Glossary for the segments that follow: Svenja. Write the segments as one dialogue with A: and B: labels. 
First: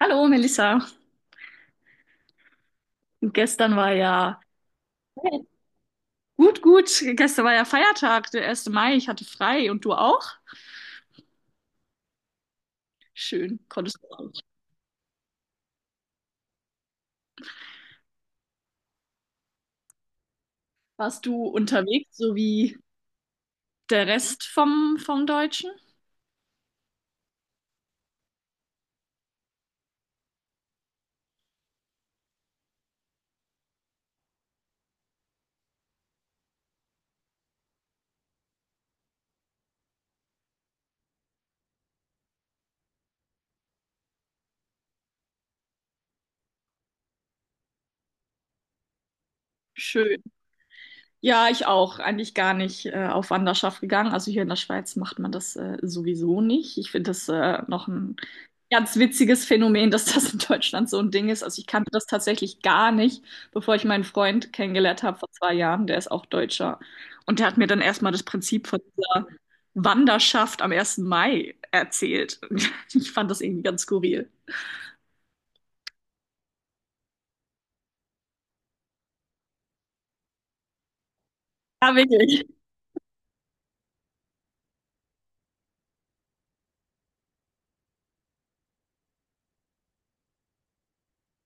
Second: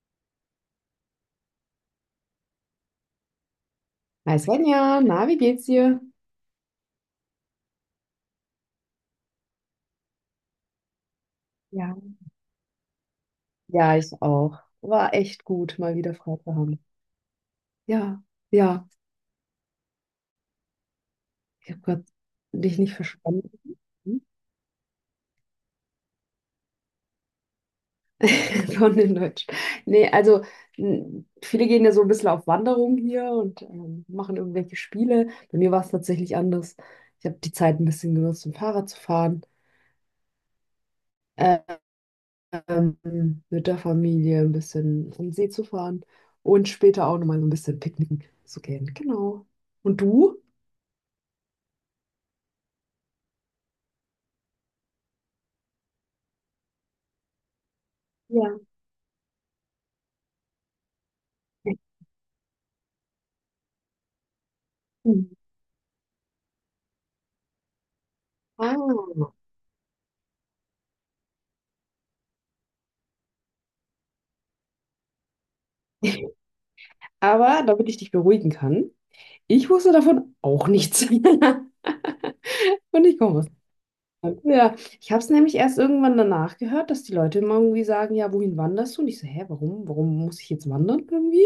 A: Hallo Melissa. Gestern war
B: Hi
A: ja
B: Svenja, na, wie geht's dir?
A: gut, gut. Gestern war ja Feiertag, der erste Mai. Ich hatte frei und du auch?
B: Ja,
A: Schön,
B: ja,
A: konntest du
B: ich
A: auch.
B: auch. War echt gut, mal wieder frei zu haben. Ja, ja.
A: Warst du
B: Ich habe gerade
A: unterwegs, so wie
B: dich nicht verstanden.
A: der Rest vom Deutschen?
B: Von den Deutsch. Nee, also viele gehen ja so ein bisschen auf Wanderung hier und machen irgendwelche Spiele. Bei mir war es tatsächlich anders. Ich habe die Zeit ein bisschen genutzt, um Fahrrad zu fahren, äh, ähm, mit der Familie ein bisschen am See zu fahren und später auch nochmal so ein bisschen picknicken zu gehen. Genau. Und
A: Schön.
B: du?
A: Ja, ich auch. Eigentlich gar nicht auf Wanderschaft gegangen. Also hier in der Schweiz macht man das sowieso nicht. Ich finde das noch ein
B: Ja.
A: ganz witziges Phänomen, dass das in Deutschland so ein Ding ist. Also ich kannte das tatsächlich gar nicht, bevor ich meinen Freund kennengelernt habe vor
B: Hm.
A: zwei Jahren. Der ist auch Deutscher. Und der hat mir dann erstmal das Prinzip
B: Ah.
A: von dieser Wanderschaft am ersten Mai erzählt. Ich fand das irgendwie ganz skurril.
B: Aber damit ich dich beruhigen kann, ich wusste davon auch nichts.
A: Ja, wirklich.
B: Und ich komme aus Deutschland. Ja, ich habe es nämlich erst irgendwann danach gehört, dass die Leute immer irgendwie sagen, ja, wohin wanderst du? Und ich so, hä, warum? Warum muss ich jetzt wandern irgendwie?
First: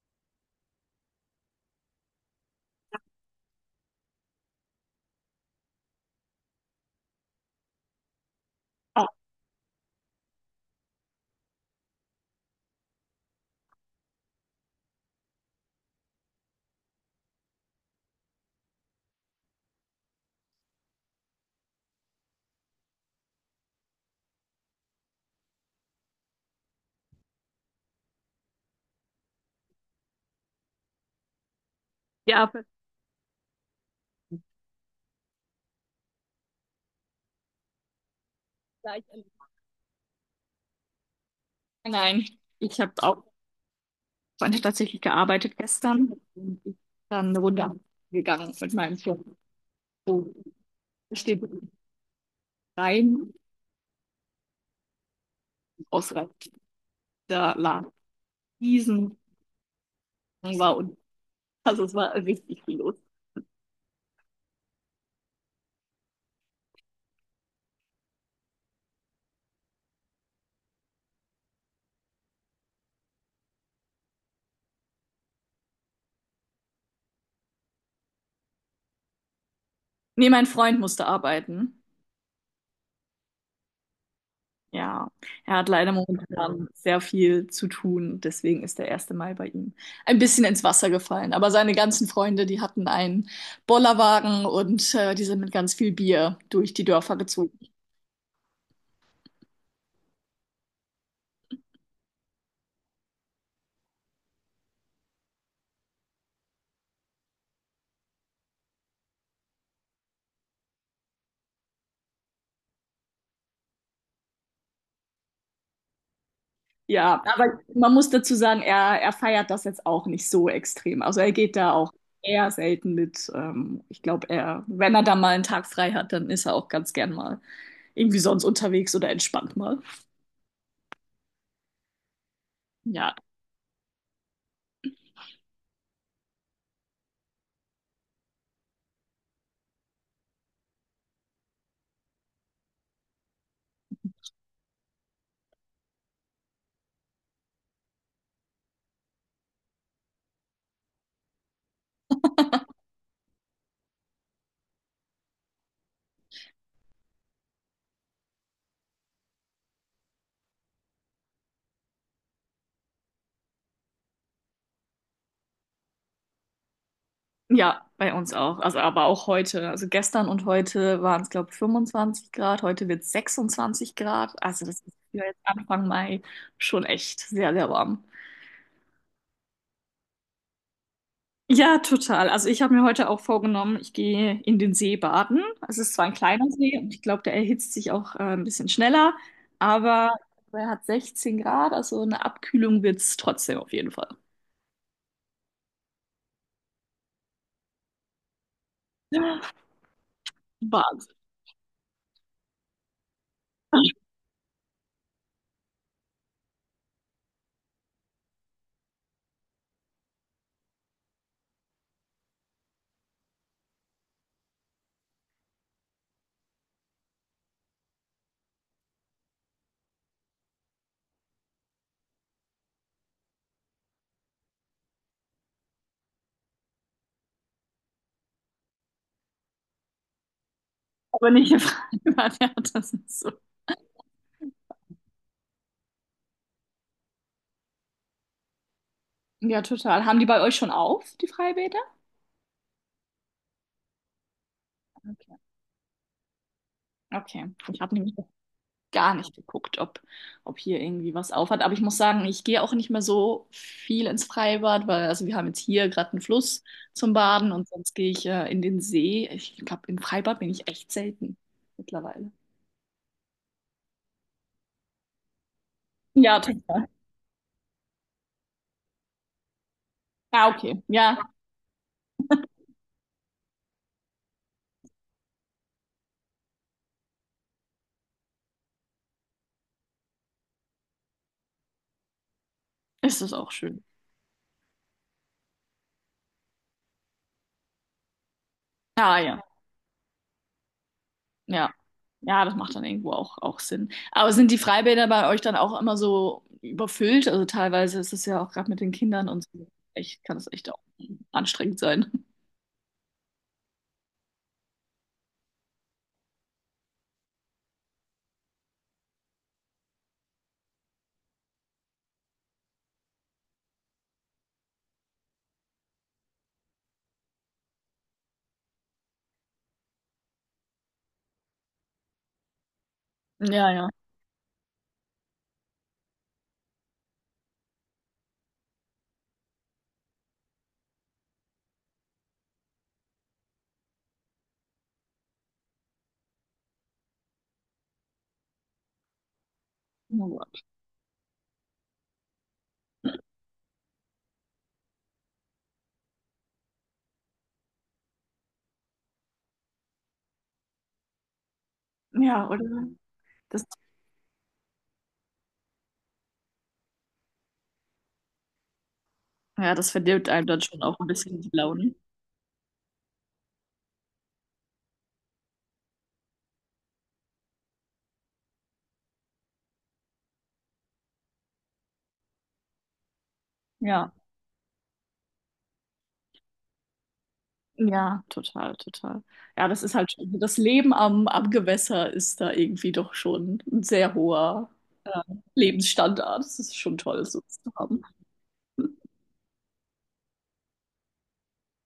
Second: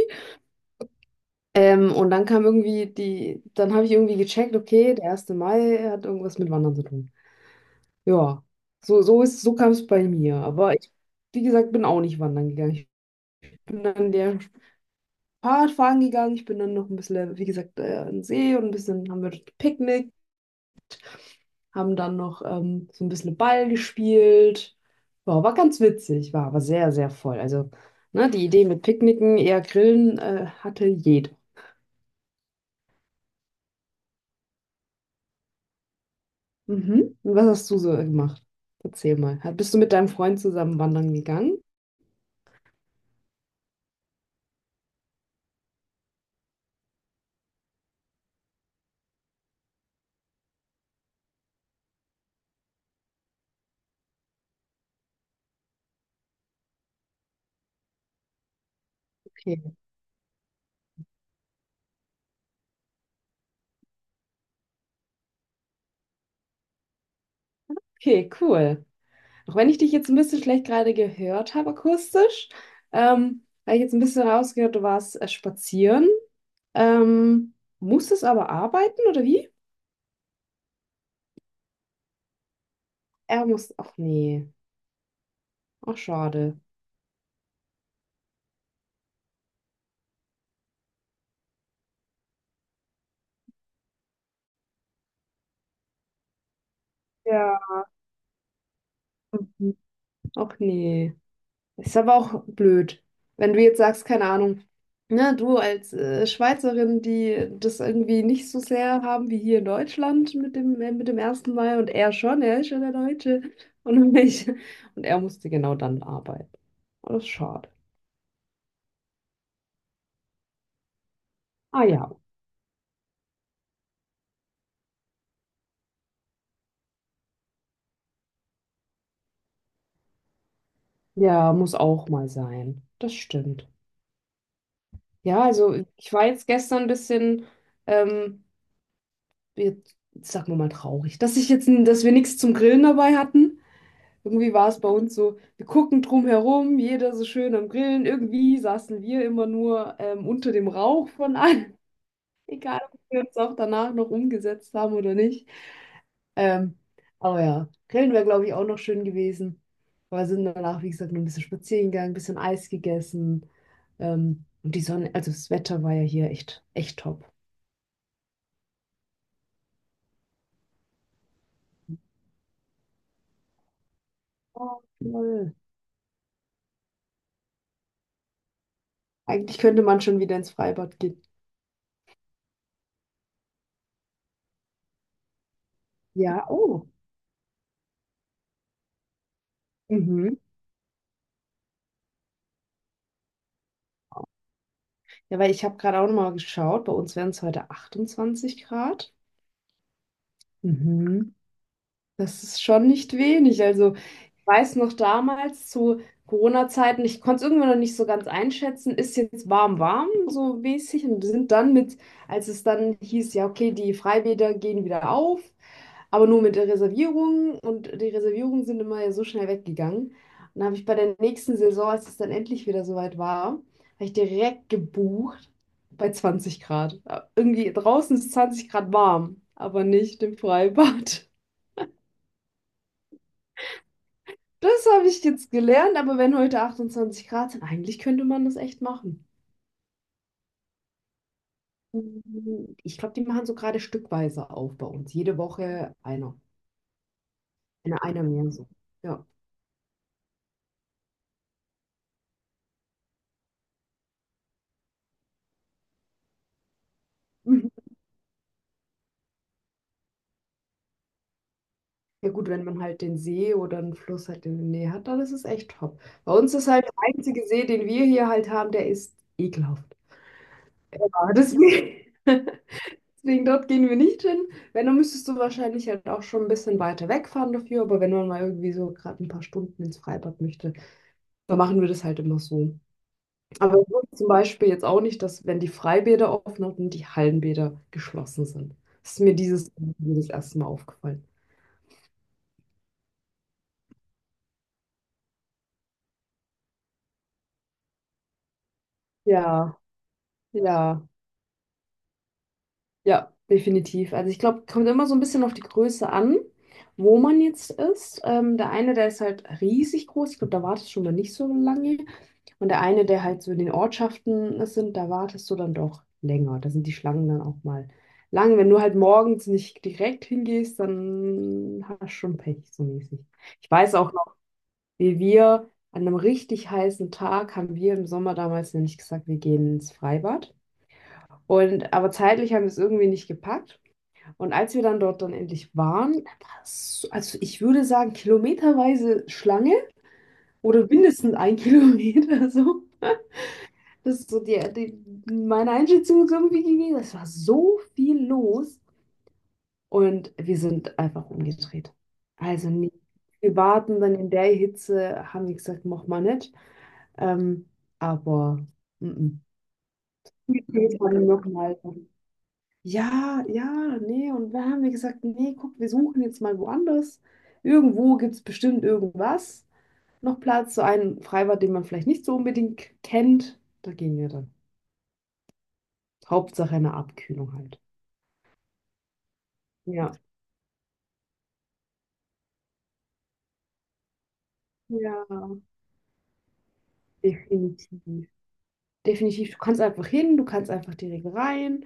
B: Und dann kam irgendwie die, dann habe ich irgendwie gecheckt, okay, der erste Mai hat irgendwas mit Wandern zu tun. Ja,
A: Ja,
B: so kam es bei mir. Aber ich, wie gesagt, bin auch nicht wandern gegangen. Ich bin an der Fahrradfahren gegangen. Ich bin dann noch ein bisschen, wie gesagt, an den See und ein bisschen haben wir dort gepicknickt, haben dann noch so ein bisschen Ball gespielt. Ja, war ganz witzig, war aber sehr, sehr voll. Also, ne, die Idee mit Picknicken, eher Grillen, hatte jeder.
A: ja,
B: Mhm. Und was hast du so gemacht?
A: vielleicht.
B: Erzähl mal. Bist du mit deinem Freund zusammen wandern gegangen?
A: Nein, ich habe auch habe tatsächlich gearbeitet gestern und ich bin dann eine Runde gegangen mit meinem Chef. So steht rein, ausreichend der Laden diesen
B: Okay,
A: war und also es war richtig viel los.
B: okay, cool. Auch wenn ich dich jetzt ein bisschen schlecht gerade gehört habe, akustisch, habe ich jetzt ein bisschen rausgehört, du warst spazieren. Ähm, muss es aber arbeiten oder wie?
A: Nee, mein Freund musste arbeiten.
B: Er muss. Ach nee.
A: Ja, er hat leider
B: Ach schade.
A: momentan sehr viel zu tun, deswegen ist der erste Mai bei ihm ein bisschen ins Wasser gefallen. Aber seine ganzen Freunde, die hatten einen Bollerwagen und die sind mit ganz viel Bier durch die Dörfer gezogen.
B: Ja. Mhm. Ach nee. Ist aber auch blöd. Wenn du jetzt sagst, keine Ahnung. Na, du als Schweizerin, die das irgendwie nicht so sehr haben wie hier in Deutschland mit mit dem ersten Mal und er schon, er ist ja der Deutsche und ich. Und er musste genau dann arbeiten. Oh,
A: Ja,
B: das ist
A: aber
B: schade.
A: man muss dazu sagen, er feiert das jetzt auch nicht so extrem. Also er geht da
B: Ah
A: auch
B: ja,
A: eher selten mit. Ich glaube, er, wenn er da mal einen Tag frei hat, dann ist er auch ganz gern mal irgendwie sonst unterwegs oder entspannt mal.
B: ja, muss auch mal sein. Das
A: Ja,
B: stimmt. Ja, also ich war jetzt gestern ein bisschen, ähm, jetzt sagen wir mal traurig, dass ich dass wir nichts zum Grillen dabei hatten. Irgendwie war es bei uns so, wir gucken drum herum, jeder so schön am Grillen. Irgendwie saßen wir immer nur unter dem Rauch von allen, egal ob wir uns auch danach noch umgesetzt haben oder nicht. Ähm, aber ja, Grillen wäre, glaube ich, auch noch schön gewesen. Aber sind danach, wie gesagt, nur ein bisschen spazieren gegangen, ein bisschen Eis gegessen. Und die Sonne, also das Wetter war ja hier echt, echt top.
A: ja, bei uns auch. Also aber auch heute. Also gestern und heute waren es, glaube ich, 25 Grad. Heute wird es 26 Grad. Also das
B: Oh,
A: ist für jetzt
B: toll.
A: Anfang Mai schon echt sehr, sehr warm.
B: Eigentlich könnte man schon wieder ins Freibad gehen.
A: Ja, total. Also ich habe mir heute auch vorgenommen, ich gehe in den See baden. Es ist zwar ein
B: Ja,
A: kleiner See
B: oh.
A: und ich glaube, der erhitzt sich auch ein bisschen schneller, aber
B: Mhm.
A: er hat 16 Grad, also eine Abkühlung wird es trotzdem auf jeden Fall.
B: Ja, weil ich habe gerade auch nochmal geschaut, bei uns wären es heute 28 Grad.
A: Wahnsinn.
B: Mhm. Das ist schon nicht wenig. Also weiß noch damals zu Corona-Zeiten, ich konnte es irgendwie noch nicht so ganz einschätzen, ist jetzt warm, warm, so mäßig. Und wir sind dann mit, als es dann hieß, ja, okay, die Freibäder gehen wieder auf, aber nur mit der Reservierung. Und die Reservierungen sind immer ja so schnell weggegangen. Und dann habe ich bei der nächsten Saison, als es dann endlich wieder soweit war, habe ich direkt gebucht bei 20 Grad. Irgendwie draußen ist 20 Grad warm, aber nicht im Freibad.
A: Aber nicht im Freibad, ja, das ist so.
B: Das habe ich jetzt gelernt, aber wenn heute 28 Grad sind, eigentlich könnte man das echt machen.
A: Ja, total. Haben die bei euch schon auf, die Freibäder?
B: Ich glaube, die machen so gerade stückweise auf bei uns.
A: Okay.
B: Jede Woche einer.
A: Okay. Ich habe
B: Eine,
A: nämlich
B: einer mehr so.
A: gar
B: Ja.
A: nicht geguckt, ob hier irgendwie was aufhat. Aber ich muss sagen, ich gehe auch nicht mehr so viel ins Freibad, weil also wir haben jetzt hier gerade einen Fluss zum Baden und
B: Mhm.
A: sonst gehe ich in den See. Ich glaube, im Freibad bin ich echt selten mittlerweile.
B: Ja gut, wenn man halt den See oder einen Fluss halt in der Nähe hat, dann ist es echt top. Bei
A: Ja,
B: uns ist halt
A: total.
B: der einzige See, den wir hier halt haben, der ist ekelhaft.
A: Ah, okay. Ja,
B: Ja, deswegen, deswegen dort gehen wir nicht hin. Wenn, dann müsstest du wahrscheinlich halt auch schon ein bisschen weiter wegfahren dafür, aber wenn man mal irgendwie so gerade ein paar Stunden ins Freibad möchte, da machen wir das halt immer so.
A: ist es auch
B: Aber
A: schön.
B: ich wusste zum Beispiel jetzt auch nicht, dass, wenn die Freibäder offen hatten, die Hallenbäder geschlossen sind. Das
A: Ah,
B: ist mir
A: ja,
B: dieses erste Mal aufgefallen.
A: ja. Ja, das macht dann irgendwo auch Sinn. Aber sind die Freibäder bei euch dann auch immer so überfüllt? Also teilweise ist es ja auch gerade mit den Kindern und so.
B: Ja,
A: Echt, kann es echt auch
B: ja.
A: anstrengend sein.
B: Ja, definitiv. Also ich glaube, kommt immer so ein bisschen auf die Größe an, wo man jetzt ist. Der eine, der ist halt riesig groß. Ich glaube, da wartest du schon mal nicht so lange. Und der eine, der halt so in den Ortschaften sind, da wartest du dann doch länger. Da sind die Schlangen dann auch mal lang. Wenn du halt morgens nicht direkt hingehst, dann hast du schon Pech, so mäßig.
A: Ja,
B: Ich
A: ja.
B: weiß auch noch, wie wir an einem richtig heißen Tag haben wir im Sommer damals nämlich gesagt, wir gehen ins Freibad. Und aber zeitlich haben wir es irgendwie nicht gepackt. Und als wir dann dort dann endlich waren, war es so- also ich würde sagen, kilometerweise Schlange
A: Oh Gott.
B: oder mindestens ein Kilometer so. Das ist so die meine Einschätzung ist irgendwie gewesen. Es war so viel los und wir sind einfach umgedreht.
A: Ja, oder?
B: Also nicht. Wir
A: Das,
B: warten dann in der Hitze, haben wir gesagt, mach mal nicht. Ähm, aber mm, mm.
A: ja, das verdirbt einem dann schon auch
B: Wir
A: ein
B: haben
A: bisschen die
B: nochmal.
A: Laune.
B: Ja, ja, nee, und dann haben wir gesagt, nee, guck, wir suchen jetzt mal woanders. Irgendwo gibt es bestimmt irgendwas noch Platz, so ein Freibad, den man vielleicht nicht so unbedingt kennt. Da
A: Ja,
B: gehen wir dann. Hauptsache eine Abkühlung halt.
A: ja, total, total. Ja, das ist
B: Ja.
A: halt schon, also das Leben am Gewässer ist da irgendwie doch schon ein sehr hoher äh,
B: Ja,
A: Lebensstandard. Das ist schon toll, so was zu haben.
B: definitiv. Definitiv. Du kannst einfach hin, du kannst einfach direkt rein,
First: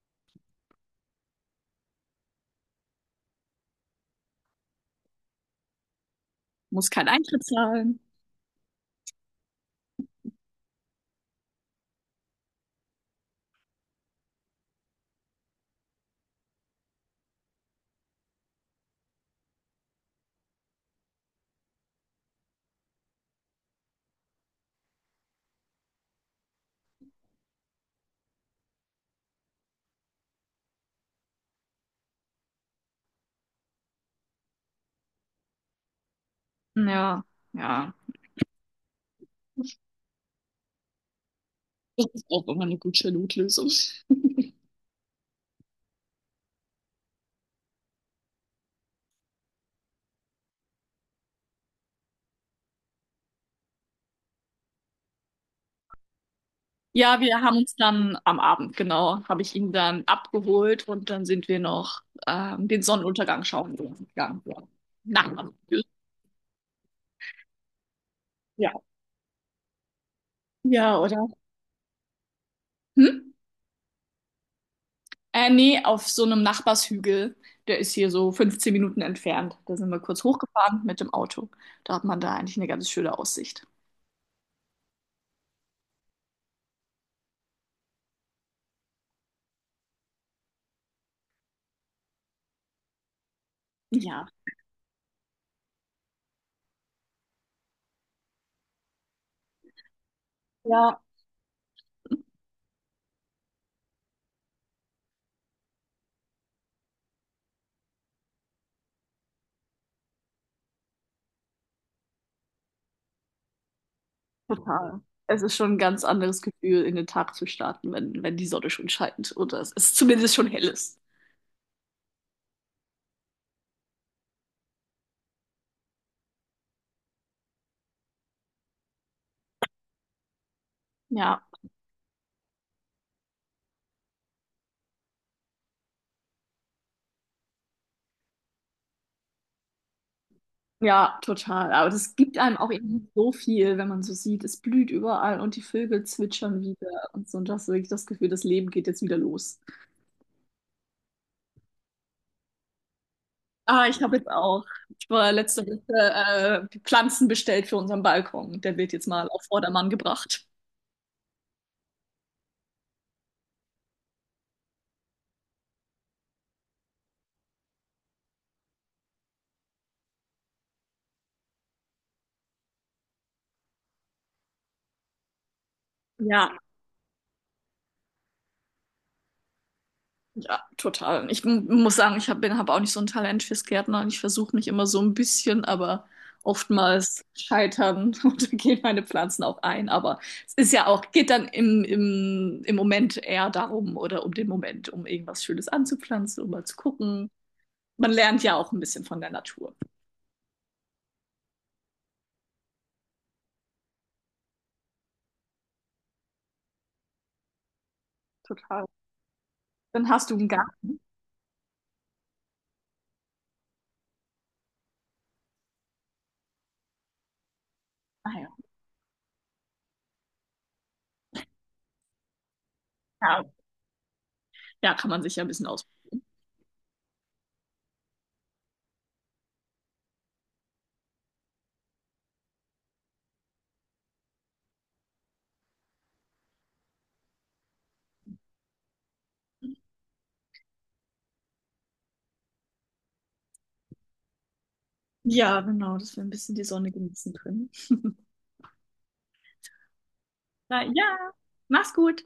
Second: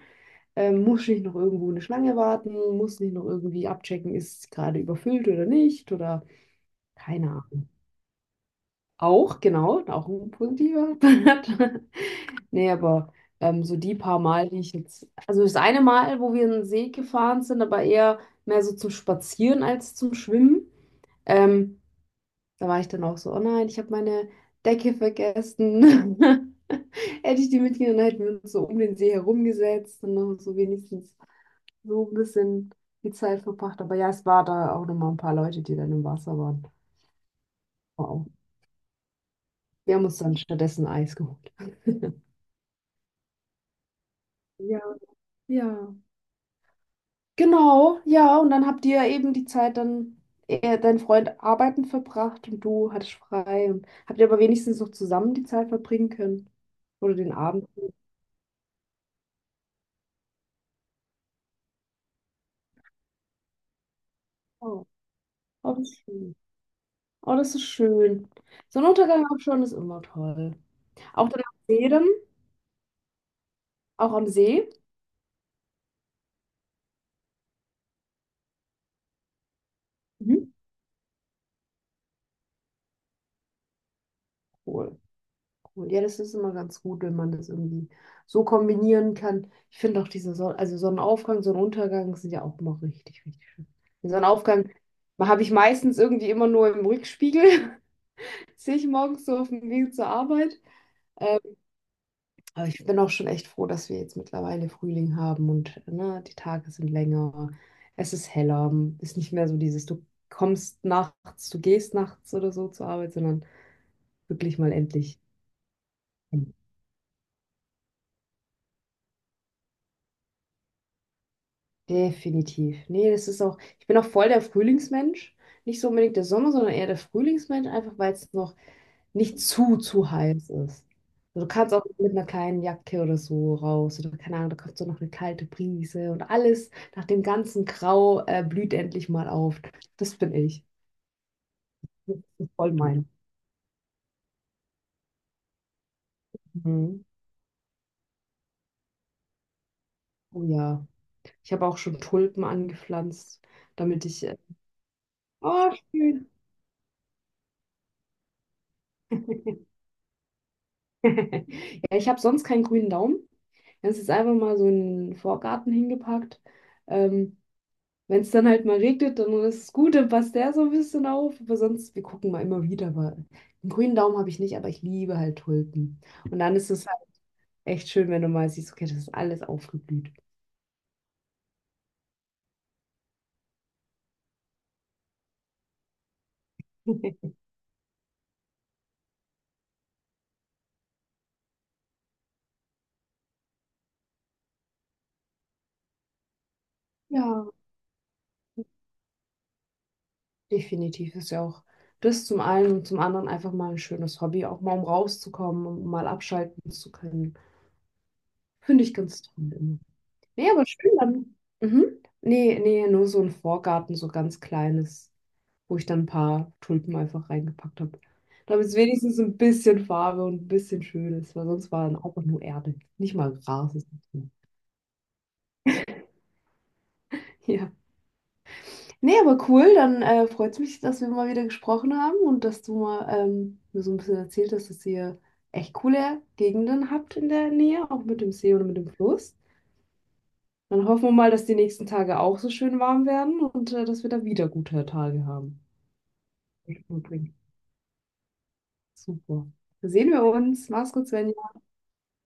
B: musst nicht noch irgendwo eine Schlange warten, musst nicht noch irgendwie abchecken, ist es gerade überfüllt oder nicht oder
A: Muss kein
B: keine
A: Eintritt
B: Ahnung.
A: zahlen.
B: Auch, genau, auch ein positiver Part. Nee, aber so die paar Mal, die ich jetzt. Also das eine Mal, wo wir in den See gefahren sind, aber eher mehr so zum Spazieren als zum Schwimmen. Ähm, da war ich dann auch so, oh nein, ich habe meine Decke vergessen. Hätte ich die mitgenommen, dann hätten wir uns so um den See herumgesetzt und noch so wenigstens so ein bisschen die Zeit verbracht. Aber ja, es war da auch nochmal ein paar Leute, die dann im Wasser waren.
A: Ja, ja.
B: Wow. Wir haben uns dann stattdessen Eis geholt.
A: Das ist auch immer eine gute Notlösung.
B: Ja, ja. Genau, ja, und dann habt ihr eben die Zeit dein Freund arbeiten verbracht und du hattest frei und habt ihr aber wenigstens noch zusammen die Zeit verbringen können. Oder
A: Ja,
B: den
A: wir haben
B: Abend.
A: uns dann am Abend, genau, habe ich ihn dann abgeholt und dann sind wir noch den Sonnenuntergang schauen gegangen. Ja.
B: Oh,
A: Nachbarn.
B: oh,
A: Ja.
B: das ist schön. Oh, das ist schön. So ein Untergang am Schauen ist immer toll.
A: Ja, oder?
B: Auch dann am See dann,
A: Hm?
B: auch am See.
A: Nee, auf so einem Nachbarshügel. Der ist hier so 15 Minuten entfernt. Da sind wir kurz
B: Mhm.
A: hochgefahren mit dem Auto. Da hat man da eigentlich eine ganz schöne Aussicht.
B: Cool. Cool. Ja, das ist immer ganz gut, wenn man das irgendwie so kombinieren kann. Ich finde auch diese Sonne, also Sonnenaufgang, Sonnenuntergang sind ja auch immer richtig, richtig schön. Den
A: Ja.
B: Sonnenaufgang habe ich meistens irgendwie immer nur im Rückspiegel, sehe ich morgens so auf dem Weg zur Arbeit.
A: Ja,
B: Aber ich bin auch schon echt froh, dass wir jetzt mittlerweile Frühling haben und ne, die Tage sind länger, es ist heller, ist nicht mehr so dieses, du kommst nachts, du gehst nachts oder so zur Arbeit, sondern wirklich mal
A: total.
B: endlich.
A: Es ist schon ein ganz anderes Gefühl, in den Tag zu starten, wenn die Sonne schon scheint oder es ist zumindest schon hell ist.
B: Definitiv. Nee, das ist auch, ich bin auch voll der Frühlingsmensch. Nicht so unbedingt der Sommer, sondern eher der Frühlingsmensch, einfach weil es noch nicht zu heiß ist.
A: Ja,
B: Also du kannst auch mit einer kleinen Jacke oder so raus oder keine Ahnung, da kommt so noch eine kalte Brise und alles nach dem ganzen Grau blüht endlich mal auf. Das bin ich.
A: ja, total. Aber das
B: Das
A: gibt
B: ist
A: einem auch
B: voll mein.
A: irgendwie so viel, wenn man so sieht, es blüht überall und die Vögel zwitschern
B: Mhm.
A: wieder und so. Und das ist wirklich das Gefühl, das Leben geht jetzt wieder los.
B: Oh ja. Ich habe auch schon Tulpen angepflanzt,
A: Ah, ich
B: damit
A: habe
B: ich.
A: jetzt auch. Ich war letzte
B: Oh, schön.
A: Woche Pflanzen bestellt für unseren Balkon. Der wird jetzt mal auf Vordermann gebracht.
B: Ja, ich habe sonst keinen grünen Daumen. Es ist einfach mal so in Vorgarten hingepackt. Ähm, wenn es dann halt mal regnet, dann ist es gut, dann passt der so ein bisschen auf. Aber sonst, wir gucken mal immer wieder. Aber einen grünen Daumen habe ich nicht, aber ich liebe halt Tulpen. Und
A: Ja.
B: dann ist es halt echt schön, wenn du mal siehst, okay, das ist alles aufgeblüht.
A: Ja, total. Ich muss sagen, habe auch nicht so ein Talent fürs Gärtnern. Ich versuche mich immer so ein bisschen, aber oftmals scheitern und dann gehen meine Pflanzen auch ein. Aber es ist ja auch, geht dann im Moment eher darum oder um den Moment, um irgendwas Schönes anzupflanzen, um mal zu gucken.
B: Ja,
A: Man lernt ja auch ein bisschen von der Natur.
B: definitiv ist ja auch das zum einen und zum anderen einfach mal ein schönes Hobby, auch mal um rauszukommen und mal abschalten zu können. Finde
A: Total.
B: ich ganz toll. Immer.
A: Dann hast du einen
B: Nee, aber schön
A: Garten.
B: dann. Mhm. Nee, nee, nur so ein Vorgarten, so ganz kleines, wo ich dann ein paar Tulpen einfach reingepackt habe.
A: Ah ja.
B: Damit es wenigstens ein bisschen Farbe und ein bisschen schön ist, weil sonst war dann auch nur Erde. Nicht mal
A: Ja,
B: Gras. Ist nicht drin.
A: Ja, kann man sich ja ein bisschen aus.
B: ja. Nee, aber cool, dann freut es mich, dass wir mal wieder gesprochen haben und dass du mal mir so ein bisschen erzählt hast, dass ihr echt coole Gegenden habt in der Nähe, auch mit dem See oder mit dem Fluss. Dann hoffen wir mal, dass die nächsten Tage auch so schön warm werden und dass wir da wieder gute Tage
A: Ja,
B: haben.
A: genau, dass wir ein bisschen die Sonne genießen können.
B: Super. Dann sehen wir uns.
A: Na
B: Mach's gut,
A: ja,
B: Svenja.
A: mach's gut.